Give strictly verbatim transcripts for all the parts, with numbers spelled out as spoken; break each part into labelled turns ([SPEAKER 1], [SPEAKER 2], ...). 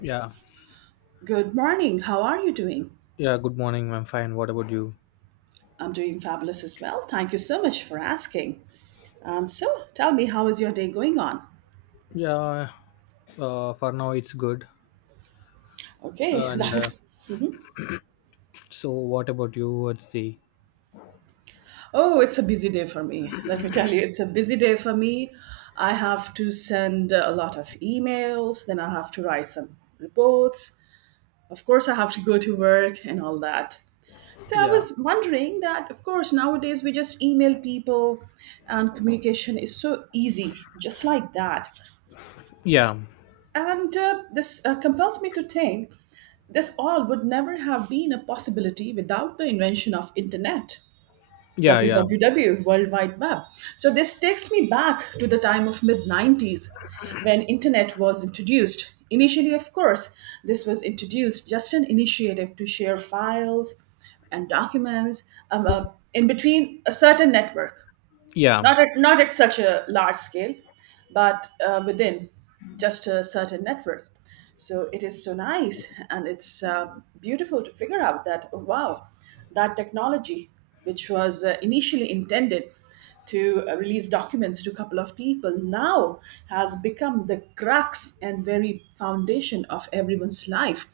[SPEAKER 1] Yeah,
[SPEAKER 2] Good morning. How are you doing?
[SPEAKER 1] yeah. Good morning. I'm fine. What about you?
[SPEAKER 2] I'm doing fabulous as well. Thank you so much for asking. And so, tell me, how is your day going on?
[SPEAKER 1] Yeah, uh, for now it's good.
[SPEAKER 2] Okay,
[SPEAKER 1] And uh,
[SPEAKER 2] that
[SPEAKER 1] so, what about you? What's the?
[SPEAKER 2] oh, it's a busy day for me. Let me tell you, it's a busy day for me. I have to send a lot of emails, then I have to write some reports. Of course, I have to go to work and all that. So I
[SPEAKER 1] Yeah,
[SPEAKER 2] was wondering that, of course, nowadays we just email people and communication is so easy, just like that.
[SPEAKER 1] yeah,
[SPEAKER 2] And uh, This uh, compels me to think this all would never have been a possibility without the invention of internet,
[SPEAKER 1] yeah, yeah,
[SPEAKER 2] W W W, World Wide Web. So this takes me back to the time of mid-nineties when internet was introduced. Initially, of course, this was introduced just an initiative to share files and documents um, uh, in between a certain network,
[SPEAKER 1] yeah,
[SPEAKER 2] not at, not at such a large scale, but uh, within just a certain network. So it is so nice and it's uh, beautiful to figure out that, oh, wow, that technology, which was uh, initially intended to uh, release documents to a couple of people, now has become the crux and very foundation of everyone's life,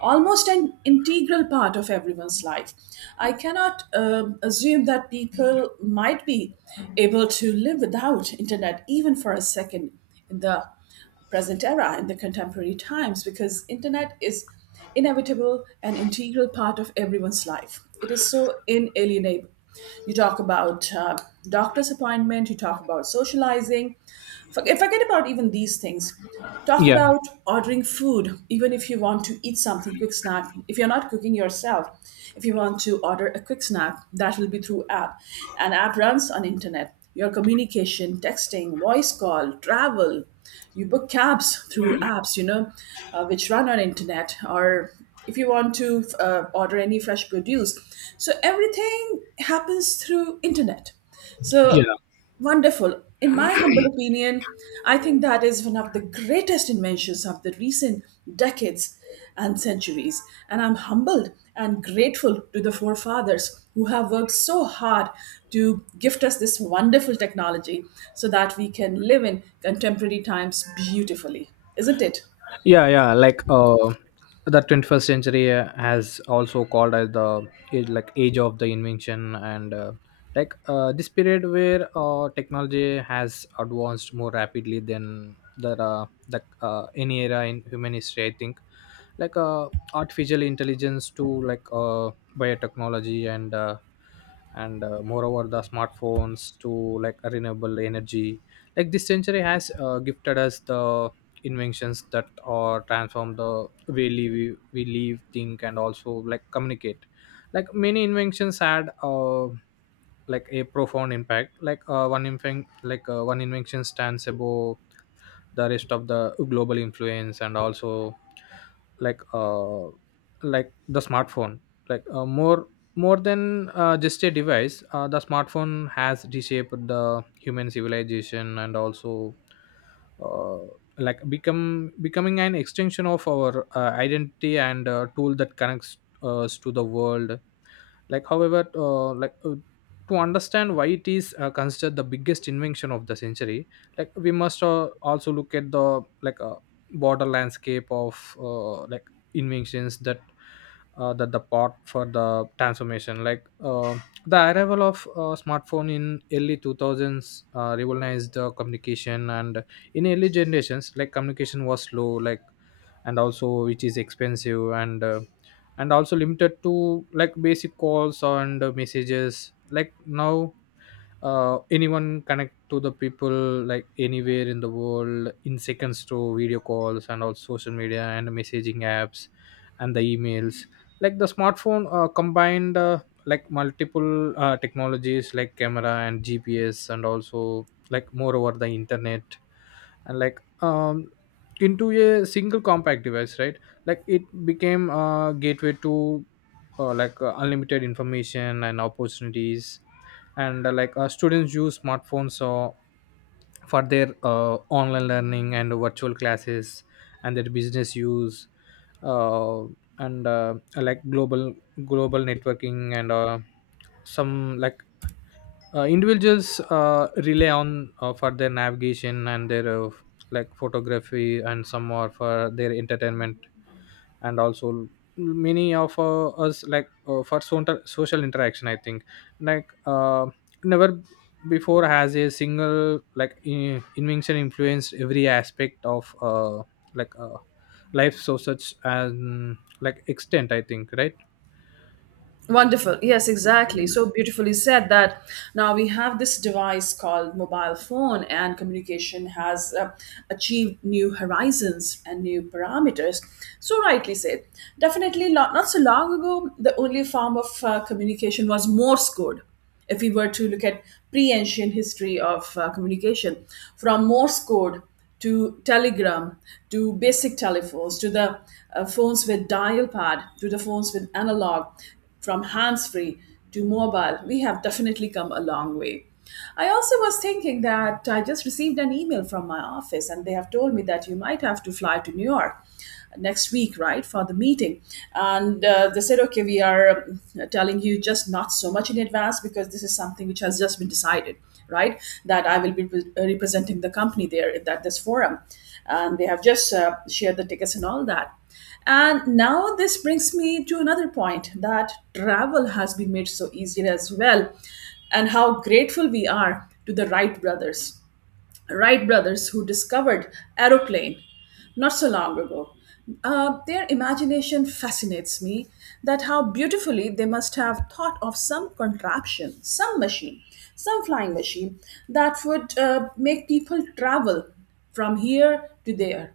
[SPEAKER 2] almost an integral part of everyone's life. I cannot um, assume that people might be able to live without internet even for a second in the present era in the contemporary times, because internet is inevitable and integral part of everyone's life. It is so inalienable. You talk about uh, doctor's appointment, you talk about socializing. Forget, forget about even these things. Talk
[SPEAKER 1] yeah,
[SPEAKER 2] about ordering food, even if you want to eat something quick snack. If you're not cooking yourself, if you want to order a quick snack, that will be through app. An app runs on internet. Your communication, texting, voice call, travel, you book cabs through apps, you know, uh, which run on internet. Or if you want to uh, order any fresh produce, so everything happens through internet. So
[SPEAKER 1] yeah,
[SPEAKER 2] wonderful. In my humble opinion, I think that is one of the greatest inventions of the recent decades and centuries. And I'm humbled and grateful to the forefathers who have worked so hard to gift us this wonderful technology so that we can live in contemporary times beautifully. Isn't it?
[SPEAKER 1] yeah, yeah, like uh the twenty-first century uh, has also called as the age, like age of the invention. And uh, like uh, this period where uh, technology has advanced more rapidly than the uh, the uh, any era in human history, I think. Like uh, artificial intelligence to, like uh, biotechnology, and uh, and uh, moreover the smartphones to like renewable energy. Like this century has uh, gifted us the inventions that are transform the way we, we live, think, and also like communicate. Like many inventions had uh, like a profound impact. Like uh, one inven- like uh, one invention stands above the rest of the global influence, and also like uh, like the smartphone. Like uh, more more than uh, just a device, uh, the smartphone has reshaped the human civilization and also, uh, like become becoming an extension of our uh, identity and uh, tool that connects uh, us to the world. Like however, uh, like uh, to understand why it is uh, considered the biggest invention of the century, like we must uh, also look at the, like uh, border landscape of, uh, like inventions that uh, that the part for the transformation. Like uh, the arrival of uh, smartphone in early two thousands uh, revolutionized the communication. And in early generations, like communication was slow, like, and also which is expensive, and uh, and also limited to like basic calls and uh, messages. Like now, uh, anyone connect to the people, like, anywhere in the world in seconds through video calls and all social media and messaging apps and the emails. Like the smartphone uh, combined, uh, like multiple uh, technologies like camera and gps and also, like moreover, the internet, and like um into a single compact device, right? Like it became a gateway to uh, like uh, unlimited information and opportunities. And uh, like uh, students use smartphones so for their uh, online learning and virtual classes, and their business use, uh, and uh, like global global networking, and uh, some, like uh, individuals uh, rely on uh, for their navigation and their uh, like photography, and some are for their entertainment, and also many of uh, us, like uh, for so- social interaction, I think. Like uh, never before has a single, like in- invention influenced every aspect of uh, like uh, life so such and like extent, I think, right?
[SPEAKER 2] Wonderful. Yes, exactly. So beautifully said that now we have this device called mobile phone, and communication has uh, achieved new horizons and new parameters. So, rightly said. Definitely, not, not so long ago, the only form of uh, communication was Morse code, if we were to look at pre-ancient history of uh, communication, from morse code to telegram to basic telephones to the uh, phones with dial pad to the phones with analog, from hands free to mobile, we have definitely come a long way. I also was thinking that I just received an email from my office and they have told me that you might have to fly to New York next week, right, for the meeting. And uh, They said, okay, we are uh, telling you just not so much in advance because this is something which has just been decided, right, that I will be re- uh, representing the company there at that, this forum. And they have just uh, shared the tickets and all that. And now this brings me to another point that travel has been made so easier as well, and how grateful we are to the Wright brothers. Wright brothers who discovered aeroplane not so long ago. Uh, their imagination fascinates me that how beautifully they must have thought of some contraption, some machine, some flying machine that would uh, make people travel from here to there.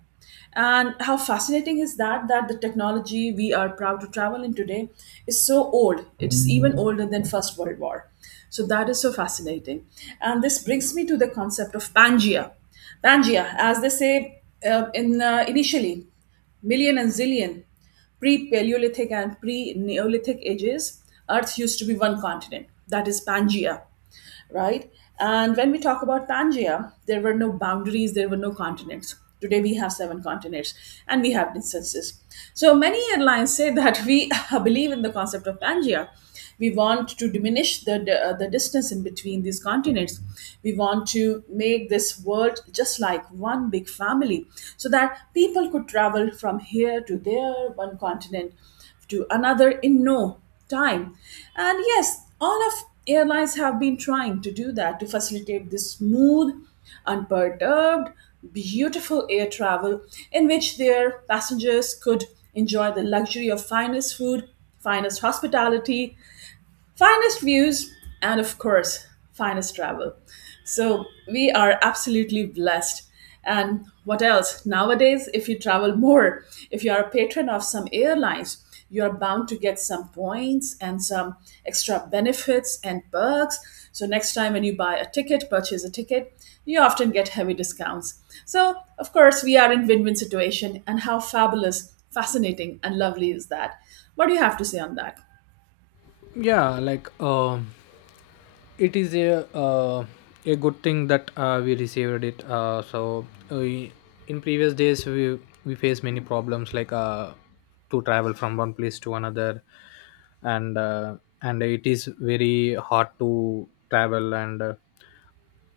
[SPEAKER 2] And how fascinating is that, that the technology we are proud to travel in today is so old. It's even older than First World War. So that is so fascinating. And this brings me to the concept of Pangea. Pangea, as they say uh, in uh, initially, million and zillion pre-Paleolithic and pre-Neolithic ages, Earth used to be one continent, that is Pangea, right? And when we talk about Pangea, there were no boundaries, there were no continents. Today we have seven continents and we have distances. So many airlines say that we believe in the concept of Pangea. We want to diminish the, the, uh, the distance in between these continents. We want to make this world just like one big family so that people could travel from here to there, one continent to another in no time. And yes, all of airlines have been trying to do that to facilitate this smooth, unperturbed, beautiful air travel in which their passengers could enjoy the luxury of finest food, finest hospitality, finest views, and of course finest travel. So we are absolutely blessed. And what else, nowadays if you travel more, if you are a patron of some airlines, you are bound to get some points and some extra benefits and perks. So next time when you buy a ticket, purchase a ticket, you often get heavy discounts. So of course we are in win-win situation. And how fabulous, fascinating and lovely is that? What do you have to say on that?
[SPEAKER 1] Yeah, like um it is a uh, a good thing that uh, we received it, uh, so uh, we, in previous days we we faced many problems, like uh, to travel from one place to another. And uh, and it is very hard to travel, and uh,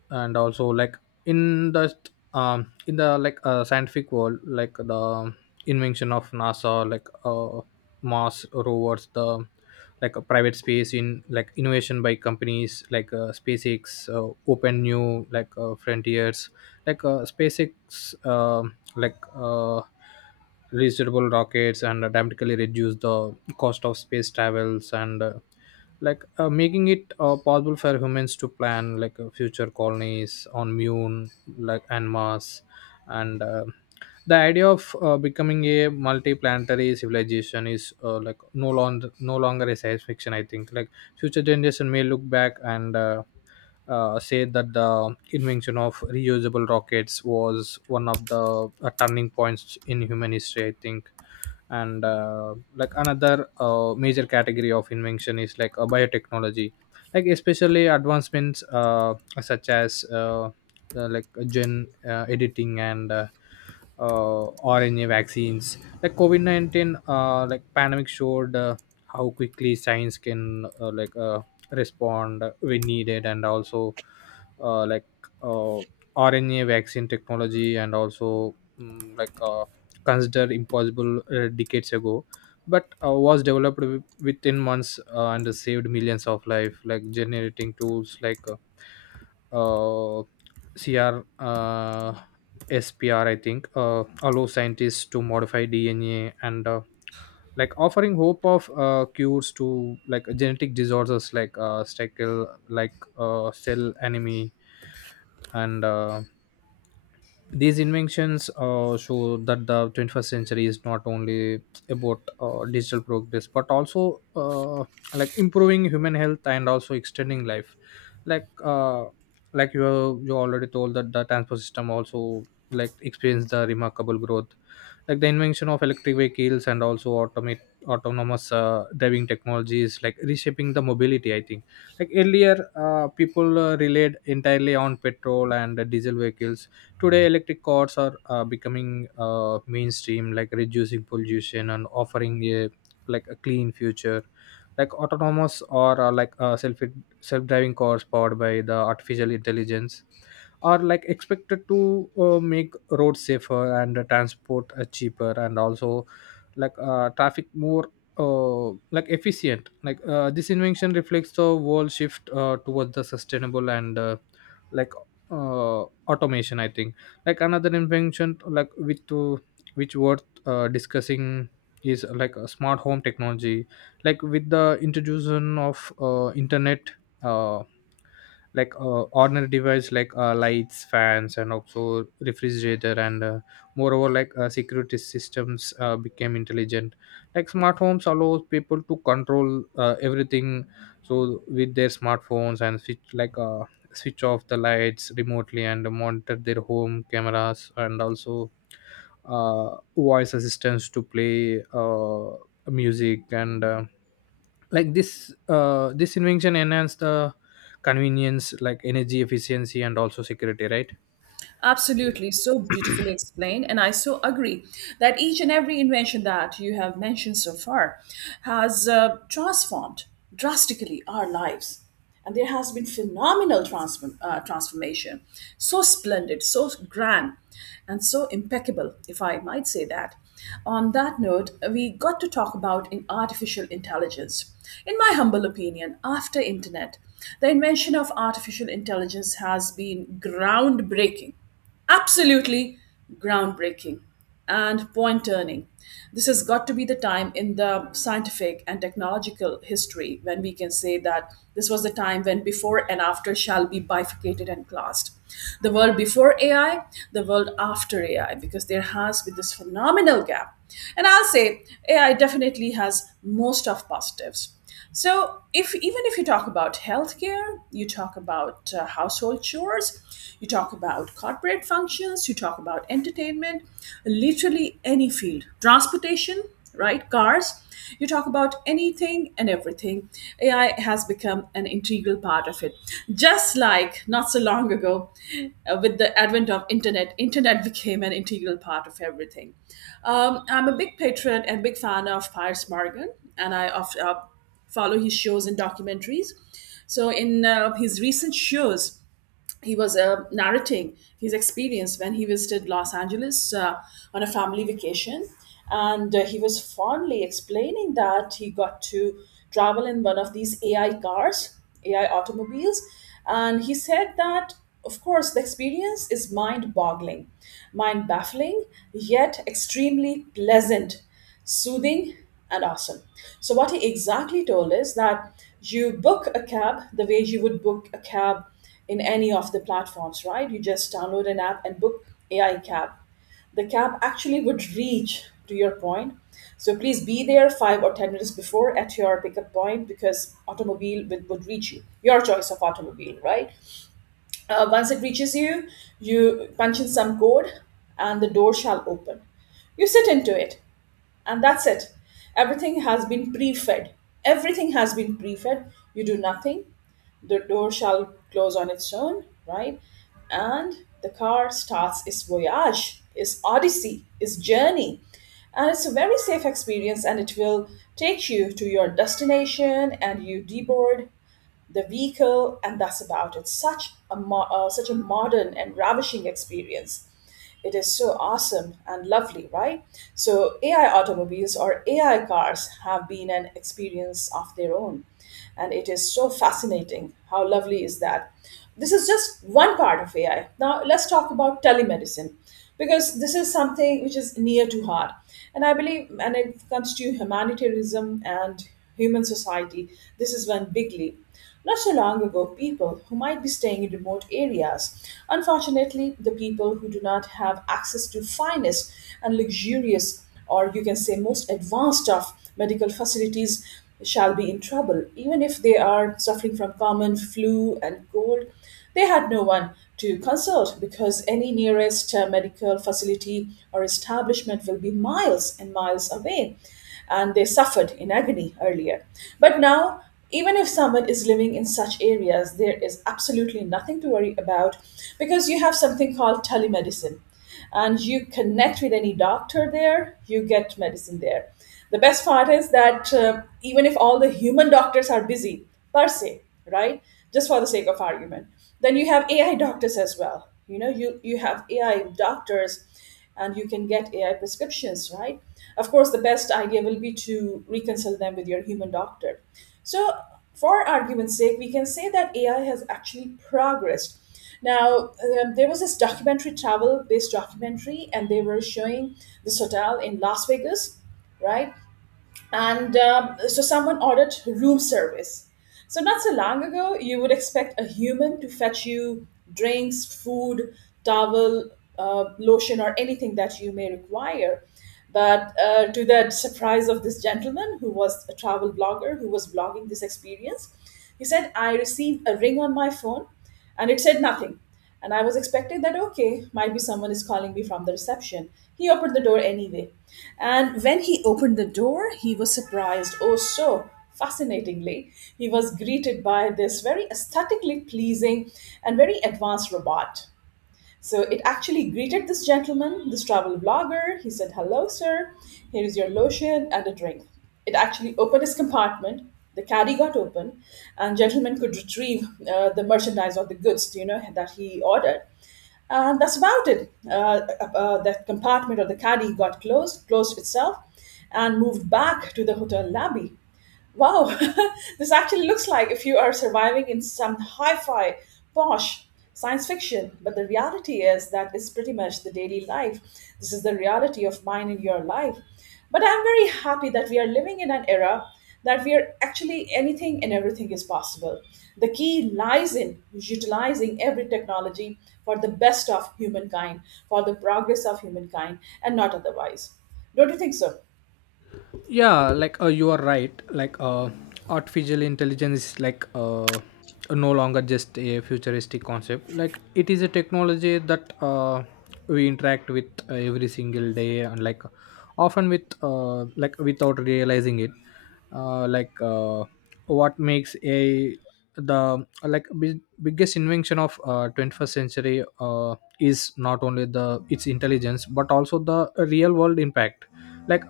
[SPEAKER 1] and also like, in the um in the, like uh, scientific world, like the invention of nasa, like uh mars rovers, the like a private space in like innovation by companies like uh, spacex uh, open new, like uh, frontiers. Like uh, spacex uh like uh reusable rockets and dramatically reduce the cost of space travels, and uh, like uh, making it uh, possible for humans to plan, like uh, future colonies on moon, like and mars. And uh, the idea of uh, becoming a multi-planetary civilization is, uh, like no longer no longer a science fiction, I think. Like future generation may look back and uh, uh, say that the invention of reusable rockets was one of the uh, turning points in human history, I think. And uh, like another uh, major category of invention is, like uh, biotechnology. Like especially advancements, uh, such as uh, uh, like uh, gen uh, editing and uh, uh, R N A vaccines. Like COVID nineteen, uh, like pandemic showed uh, how quickly science can uh, like uh, respond when needed. And also, uh, like uh, rna vaccine technology, and also mm, like uh, considered impossible uh, decades ago, but uh, was developed wi- within months uh, and saved millions of life. Like generating tools, like uh, uh, C R uh, S P R, I think, uh, allow scientists to modify D N A, and uh, like offering hope of uh, cures to like genetic disorders, like uh, sickle like uh, cell anemia. And uh, these inventions uh, show that the twenty-first century is not only about uh, digital progress, but also uh, like improving human health and also extending life. Like uh, like you you already told that the transport system also like experienced the remarkable growth. Like the invention of electric vehicles, and also automate autonomous uh, driving technologies, like reshaping the mobility, I think. Like earlier, uh, people uh, relied entirely on petrol and uh, diesel vehicles. Today, electric cars are uh, becoming uh, mainstream, like reducing pollution and offering a, like a clean future. Like autonomous, or uh, like uh, self self driving cars powered by the artificial intelligence are, like, expected to uh, make roads safer, and uh, transport uh, cheaper, and also like uh, traffic more uh, like efficient. Like uh, this invention reflects the world shift uh, towards the sustainable and uh, like uh, automation, I think. Like another invention, like with to which worth uh, discussing is, uh, like a smart home technology. Like with the introduction of uh, internet, uh, like uh, ordinary device like uh, lights, fans, and also refrigerator, and uh, moreover, like uh, security systems uh, became intelligent. Like smart homes allows people to control uh, everything so with their smartphones, and switch like uh, switch off the lights remotely, and monitor their home cameras, and also uh, voice assistants to play uh, music, and uh, like this uh, this invention enhanced the convenience, like energy efficiency and also security, right?
[SPEAKER 2] Absolutely, so beautifully explained. And I so agree that each and every invention that you have mentioned so far has uh, transformed drastically our lives. And there has been phenomenal transform, uh, transformation, so splendid, so grand and so impeccable, if I might say that. On that note, we got to talk about in artificial intelligence. In my humble opinion, after internet, the invention of artificial intelligence has been groundbreaking, absolutely groundbreaking and point turning. This has got to be the time in the scientific and technological history when we can say that this was the time when before and after shall be bifurcated and classed. The world before A I, the world after A I, because there has been this phenomenal gap. And I'll say A I definitely has most of positives. So, if even if you talk about healthcare, you talk about uh, household chores, you talk about corporate functions, you talk about entertainment, literally any field, transportation, right? Cars, you talk about anything and everything. A I has become an integral part of it. Just like not so long ago, uh, with the advent of internet, internet became an integral part of everything. Um, I'm a big patron and big fan of Piers Morgan, and I of uh, follow his shows and documentaries. So, in uh, his recent shows, he was uh, narrating his experience when he visited Los Angeles uh, on a family vacation. And uh, He was fondly explaining that he got to travel in one of these A I cars, A I automobiles. And he said that, of course, the experience is mind boggling, mind baffling, yet extremely pleasant, soothing and awesome. So, what he exactly told is that you book a cab the way you would book a cab in any of the platforms, right? You just download an app and book A I cab. The cab actually would reach to your point. So, please be there five or ten minutes before at your pickup point because automobile would, would reach you. Your choice of automobile, right? Uh, once it reaches you, you punch in some code and the door shall open. You sit into it and that's it. Everything has been pre-fed, everything has been pre-fed, you do nothing. The door shall close on its own, right? And the car starts its voyage, its odyssey, its journey, and it's a very safe experience, and it will take you to your destination, and you deboard the vehicle, and that's about it. Such a mo- uh, such a modern and ravishing experience. It is so awesome and lovely, right? So A I automobiles or A I cars have been an experience of their own, and it is so fascinating. How lovely is that? This is just one part of A I. Now let's talk about telemedicine because this is something which is near to heart. And I believe, and it comes to humanitarianism and human society, this is one big leap. Not so long ago, people who might be staying in remote areas, unfortunately, the people who do not have access to finest and luxurious, or you can say most advanced of medical facilities, shall be in trouble, even if they are suffering from common flu and cold. They had no one to consult because any nearest uh, medical facility or establishment will be miles and miles away, and they suffered in agony earlier. But now, even if someone is living in such areas, there is absolutely nothing to worry about because you have something called telemedicine, and you connect with any doctor there, you get medicine there. The best part is that uh, even if all the human doctors are busy, per se, right, just for the sake of argument, then you have A I doctors as well. You know, you, you have A I doctors and you can get A I prescriptions, right? Of course, the best idea will be to reconcile them with your human doctor. So, for argument's sake, we can say that A I has actually progressed. Now, um, there was this documentary, travel based documentary, and they were showing this hotel in Las Vegas, right? And um, so someone ordered room service. So not so long ago, you would expect a human to fetch you drinks, food, towel, uh, lotion, or anything that you may require. But uh, to the surprise of this gentleman, who was a travel blogger, who was blogging this experience, he said, "I received a ring on my phone and it said nothing. And I was expecting that, okay, might be someone is calling me from the reception. He opened the door anyway. And when he opened the door, he was surprised." Oh, so fascinatingly, he was greeted by this very aesthetically pleasing and very advanced robot. So it actually greeted this gentleman, this travel blogger. He said, "Hello, sir. Here is your lotion and a drink." It actually opened his compartment. The caddy got open, and gentleman could retrieve uh, the merchandise or the goods, you know, that he ordered. And that's about it. Uh, uh, uh, that compartment or the caddy got closed, closed itself, and moved back to the hotel lobby. Wow, this actually looks like if you are surviving in some hi fi, posh science fiction, but the reality is that is pretty much the daily life. This is the reality of mine in your life. But I'm very happy that we are living in an era that we are actually anything and everything is possible. The key lies in utilizing every technology for the best of humankind, for the progress of humankind, and not otherwise. Don't you think so?
[SPEAKER 1] Yeah, like uh, you are right. Like uh, artificial intelligence is, like uh, no longer just a futuristic concept. Like it is a technology that uh, we interact with uh, every single day, and like often with uh, like without realizing it. uh, like uh, what makes a the, like big, biggest invention of uh, twenty-first century uh, is not only the its intelligence, but also the real world impact, like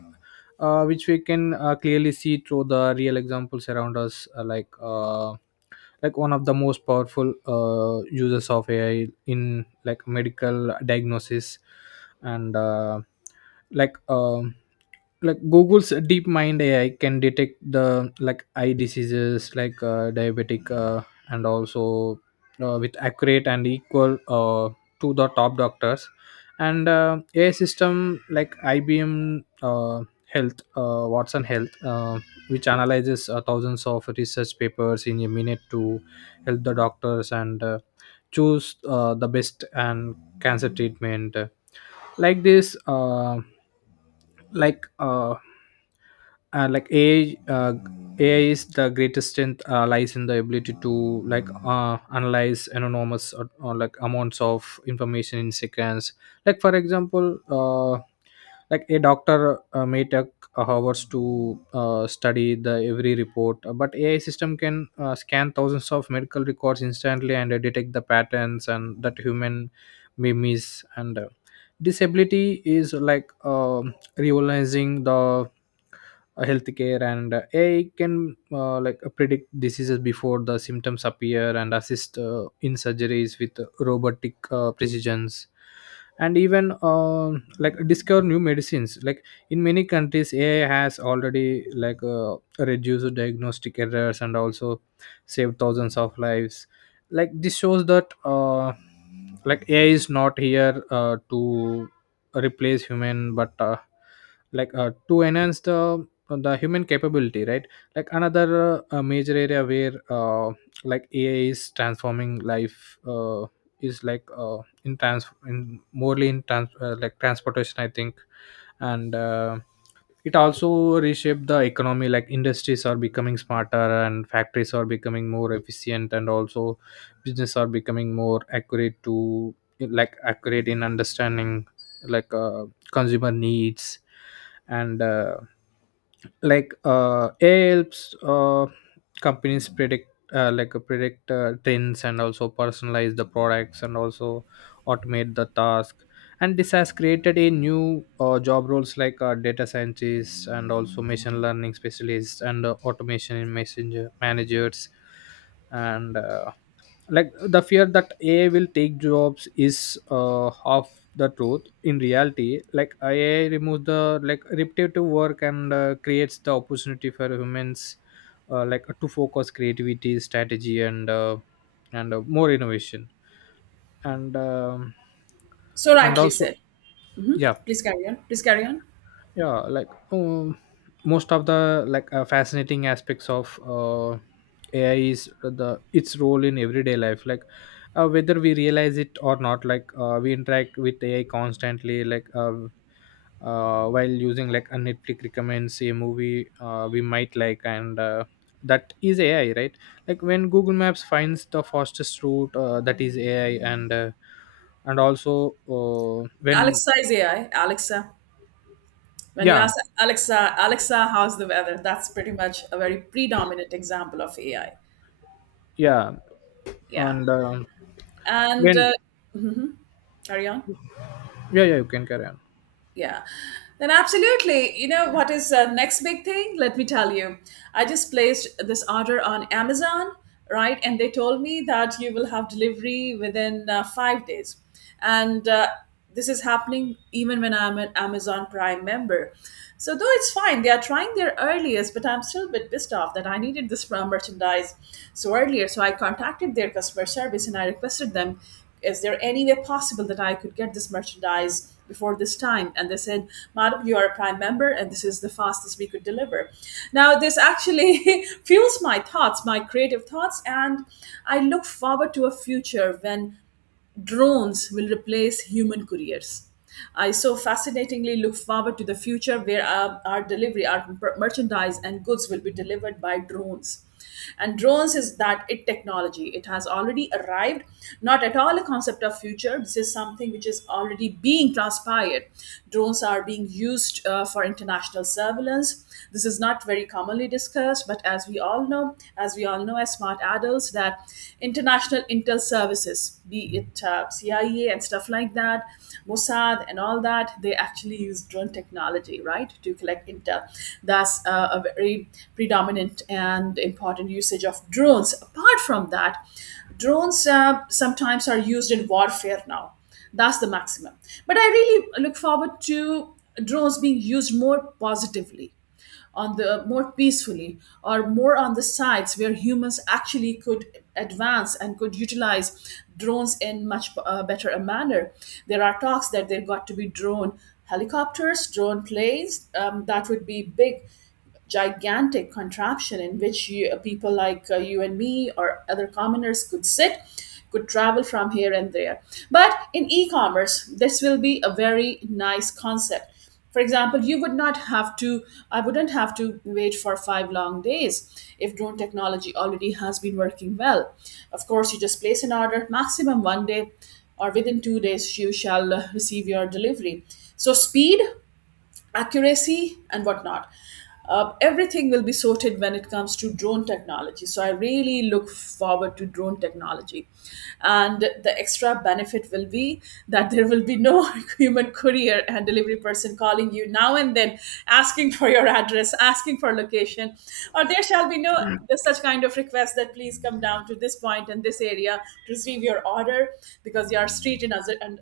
[SPEAKER 1] uh, which we can uh, clearly see through the real examples around us, uh, like uh, like one of the most powerful uh, users of ai in like medical diagnosis. And uh, like um like google's deep mind ai can detect the, like, eye diseases, like uh, diabetic, uh, and also uh, with accurate and equal uh, to the top doctors. And uh, ai system like ibm Health, uh, Watson Health, uh, which analyzes uh, thousands of research papers in a minute to help the doctors, and uh, choose uh, the best and cancer treatment. Like this, uh, like uh, uh, like A I, uh, A I is the greatest strength, uh, lies in the ability to, like uh, analyze enormous, uh, uh, like amounts of information in seconds. Like for example, uh, like a doctor uh, may take uh, hours to uh, study the every report, uh, but ai system can uh, scan thousands of medical records instantly, and uh, detect the patterns and that human may miss. And uh, disability is, like um revolutionizing the uh, healthcare, and uh, A I can uh, like uh, predict diseases before the symptoms appear, and assist uh, in surgeries with robotic uh, precisions, and even uh, like discover new medicines. Like in many countries, A I has already, like uh, reduced diagnostic errors, and also saved thousands of lives. Like this shows that uh, like ai is not here uh, to replace human, but uh, like uh, to enhance the the human capability, right? Like another uh, uh, major area where uh, like ai is transforming life uh, is, like uh, in trans in morely in trans uh, like transportation, I think. And uh, it also reshaped the economy. Like industries are becoming smarter, and factories are becoming more efficient, and also business are becoming more accurate to like accurate in understanding, like uh, consumer needs. And uh, like uh, A I helps uh, companies predict, uh, like uh, predict uh, trends, and also personalize the products, and also automate the task. And this has created a new uh, job roles like uh, data scientists, and also machine learning specialists, and uh, automation in messenger managers. And uh, like the fear that ai will take jobs is, uh, half the truth. In reality, like ai removes the like repetitive work, and uh, creates the opportunity for humans uh, like to focus creativity strategy, and uh, and uh, more innovation. And um,
[SPEAKER 2] So
[SPEAKER 1] and
[SPEAKER 2] rightly
[SPEAKER 1] also,
[SPEAKER 2] said.
[SPEAKER 1] yeah.
[SPEAKER 2] Please carry on. Please carry on.
[SPEAKER 1] Yeah, like um, most of the, like uh, fascinating aspects of uh, ai is the its role in everyday life. Like uh, whether we realize it or not, like uh, we interact with ai constantly, like uh, uh, while using, like, a netflix recommends a movie uh, we might like. And uh, that is ai, right? Like when google maps finds the fastest route, uh, that is ai. And uh, and also uh, when,
[SPEAKER 2] Alexa is A I. Alexa. When you
[SPEAKER 1] yeah.
[SPEAKER 2] ask Alexa, "Alexa, how's the weather?" That's pretty much a very predominant example of A I.
[SPEAKER 1] Yeah,
[SPEAKER 2] Yeah.
[SPEAKER 1] and uh,
[SPEAKER 2] And
[SPEAKER 1] when,
[SPEAKER 2] uh, carry on.
[SPEAKER 1] yeah, yeah, you can carry on.
[SPEAKER 2] Yeah, then absolutely. You know what is the next big thing? Let me tell you. I just placed this order on Amazon, right? And they told me that you will have delivery within uh, five days. And uh, this is happening even when I'm an Amazon Prime member. So, though it's fine, they are trying their earliest, but I'm still a bit pissed off that I needed this mer- merchandise so earlier. So, I contacted their customer service and I requested them, is there any way possible that I could get this merchandise before this time? And they said, "Madam, you are a prime member and this is the fastest we could deliver." Now, this actually fuels my thoughts, my creative thoughts, and I look forward to a future when drones will replace human couriers. I so fascinatingly look forward to the future where our, our delivery, our per- merchandise, and goods will be delivered by drones. And drones is that it technology. It has already arrived, not at all a concept of future. This is something which is already being transpired. Drones are being used uh, for international surveillance. This is not very commonly discussed, but as we all know, as we all know, know as smart adults that international intel services, be it uh, C I A and stuff like that, Mossad and all that, they actually use drone technology, right, to collect intel. That's uh, a very predominant and important usage of drones. Apart from that, drones uh, sometimes are used in warfare now. That's the maximum. But I really look forward to drones being used more positively on the more peacefully or more on the sites where humans actually could advance and could utilize drones in much uh, better a manner. There are talks that there got to be drone helicopters, drone planes, um, that would be big gigantic contraption in which you, uh, people like uh, you and me or other commoners could sit, could travel from here and there. But in e-commerce this will be a very nice concept. For example, you would not have to, I wouldn't have to wait for five long days if drone technology already has been working well. Of course, you just place an order, maximum one day or within two days you shall uh, receive your delivery. So speed, accuracy, and whatnot. Uh, everything will be sorted when it comes to drone technology. So I really look forward to drone technology. And the extra benefit will be that there will be no human courier and delivery person calling you now and then asking for your address, asking for location, or there shall be no such kind of request that please come down to this point in this area to receive your order because your street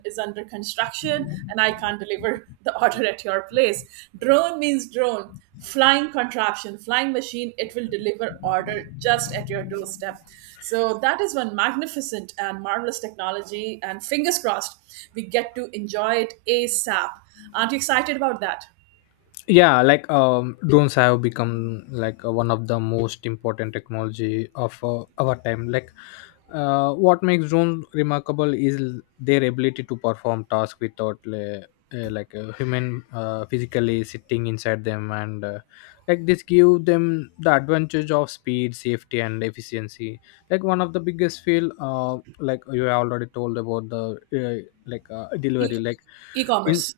[SPEAKER 2] is under construction and I can't deliver the order at your place. Drone means drone. Flying contraption, flying machine, it will deliver order just at your doorstep. So that is one magnificent and marvelous technology, and fingers crossed, we get to enjoy it ASAP. Aren't you excited about that?
[SPEAKER 1] Yeah, like um drones have become, like uh, one of the most important technology of uh, our time. Like uh, what makes drones remarkable is l- their ability to perform tasks without uh, uh, like a human uh, physically sitting inside them, and uh, like this give them the advantage of speed, safety, and efficiency. Like one of the biggest field, uh, like you have already told about the uh, like uh,
[SPEAKER 2] E-
[SPEAKER 1] delivery, like in,
[SPEAKER 2] E-commerce.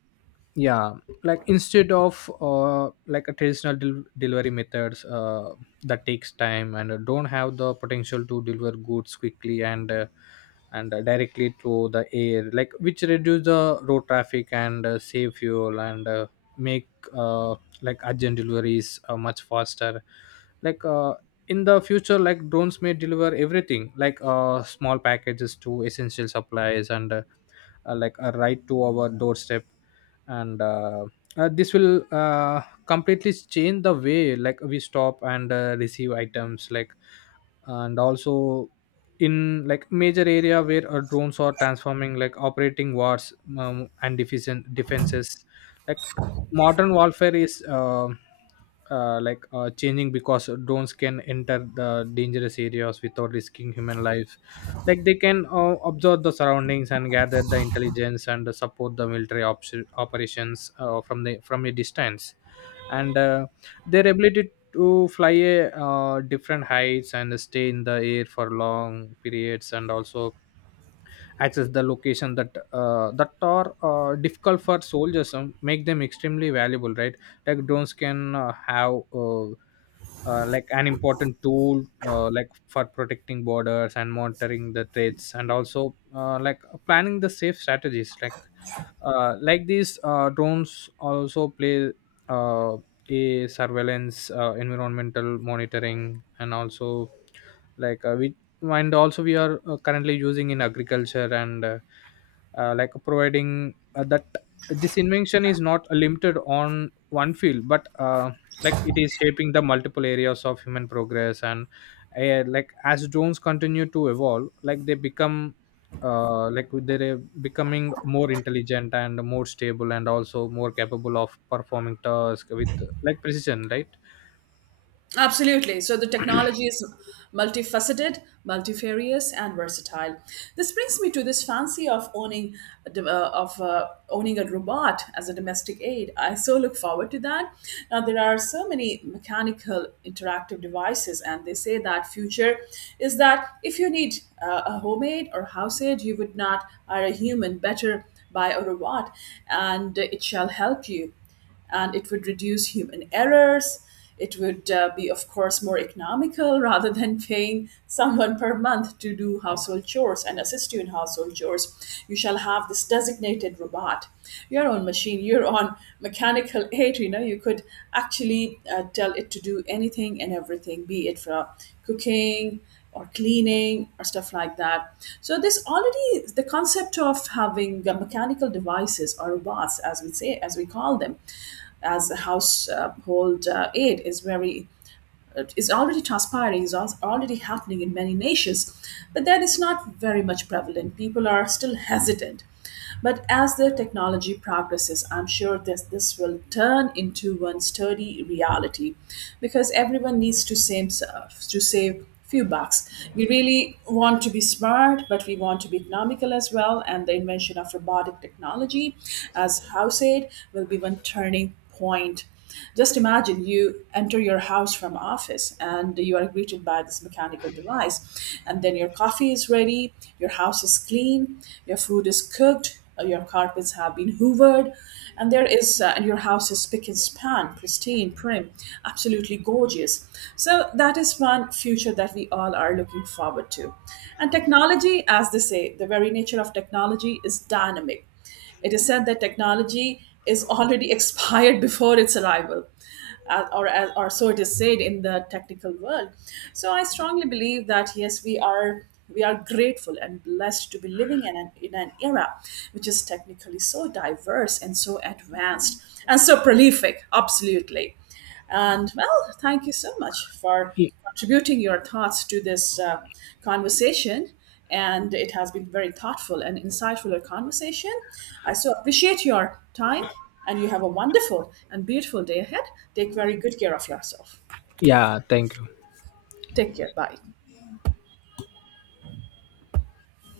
[SPEAKER 1] yeah, like instead of uh, like a traditional del- delivery methods uh, that takes time, and uh, don't have the potential to deliver goods quickly, and uh, and uh, directly through the air, like which reduce the road traffic, and uh, save fuel, and uh, make uh, like urgent deliveries uh, much faster. Like uh, in the future, like drones may deliver everything, like uh, small packages to essential supplies, and uh, uh, like uh, right to our doorstep. And uh, uh, this will uh, completely change the way, like we stop and uh, receive items, like, and also in, like, major area where uh, drones are transforming, like operating wars, um, and deficient defenses. Like modern warfare is, uh, uh, like uh, changing because drones can enter the dangerous areas without risking human life. Like they can uh, observe the surroundings, and gather the intelligence, and support the military ops- operations uh, from the from a distance. And uh, their ability to fly a uh, different heights, and stay in the air for long periods, and also access the location that uh, that are uh, difficult for soldiers um, make them extremely valuable, right? Like drones can uh, have uh, uh, like an important tool, uh, like for protecting borders and monitoring the threats, and also uh, like planning the safe strategies. Like uh, like these uh, drones also play uh, a surveillance, uh, environmental monitoring, and also, like uh, which and also we are uh, currently using in agriculture, and uh, uh, like providing, uh, that this invention is not limited on one field, but uh, like it is shaping the multiple areas of human progress. And uh, like as drones continue to evolve, like they become uh, like they're becoming more intelligent, and more stable, and also more capable of performing tasks with, like, precision, right?
[SPEAKER 2] Absolutely. So the technology is multifaceted, multifarious, and versatile. This brings me to this fancy of owning a dom- uh, of uh, owning a robot as a domestic aid. I so look forward to that. Now there are so many mechanical interactive devices, and they say that future is that if you need uh, a homemade or house aid, you would not hire a human, better buy a robot, and it shall help you and it would reduce human errors. It would uh, be, of course, more economical rather than paying someone per month to do household chores and assist you in household chores. You shall have this designated robot, your own machine, your own mechanical aid. You know, you could actually uh, tell it to do anything and everything, be it for cooking, or cleaning or stuff like that. So this already the concept of having uh, mechanical devices or robots, as we say, as we call them, as a household uh, aid is very uh, is already transpiring, is al- already happening in many nations, but that is not very much prevalent, people are still hesitant. But as the technology progresses, I'm sure this this will turn into one sturdy reality, because everyone needs to save to save few bucks. We really want to be smart, but we want to be economical as well. And the invention of robotic technology, as house aid, will be one turning point. Just imagine you enter your house from office and you are greeted by this mechanical device, and then your coffee is ready, your house is clean, your food is cooked, uh, your carpets have been hoovered, and there is, uh, and your house is spick and span, pristine, prim, absolutely gorgeous. So that is one future that we all are looking forward to. And technology, as they say, the very nature of technology is dynamic. It is said that technology is already expired before its arrival. Uh, or, uh, or so it is said in the technical world. So I strongly believe that yes, we are we are grateful and blessed to be living in an, in an era which is technically so diverse and so advanced and so prolific. Absolutely. And well, thank you so much for
[SPEAKER 1] Y-
[SPEAKER 2] contributing your thoughts to this uh, conversation. And it has been very thoughtful and insightful a conversation. I so appreciate your time, and you have a wonderful and beautiful day ahead. Take very good care of yourself.
[SPEAKER 1] Yeah, thank you.
[SPEAKER 2] Take care. Bye.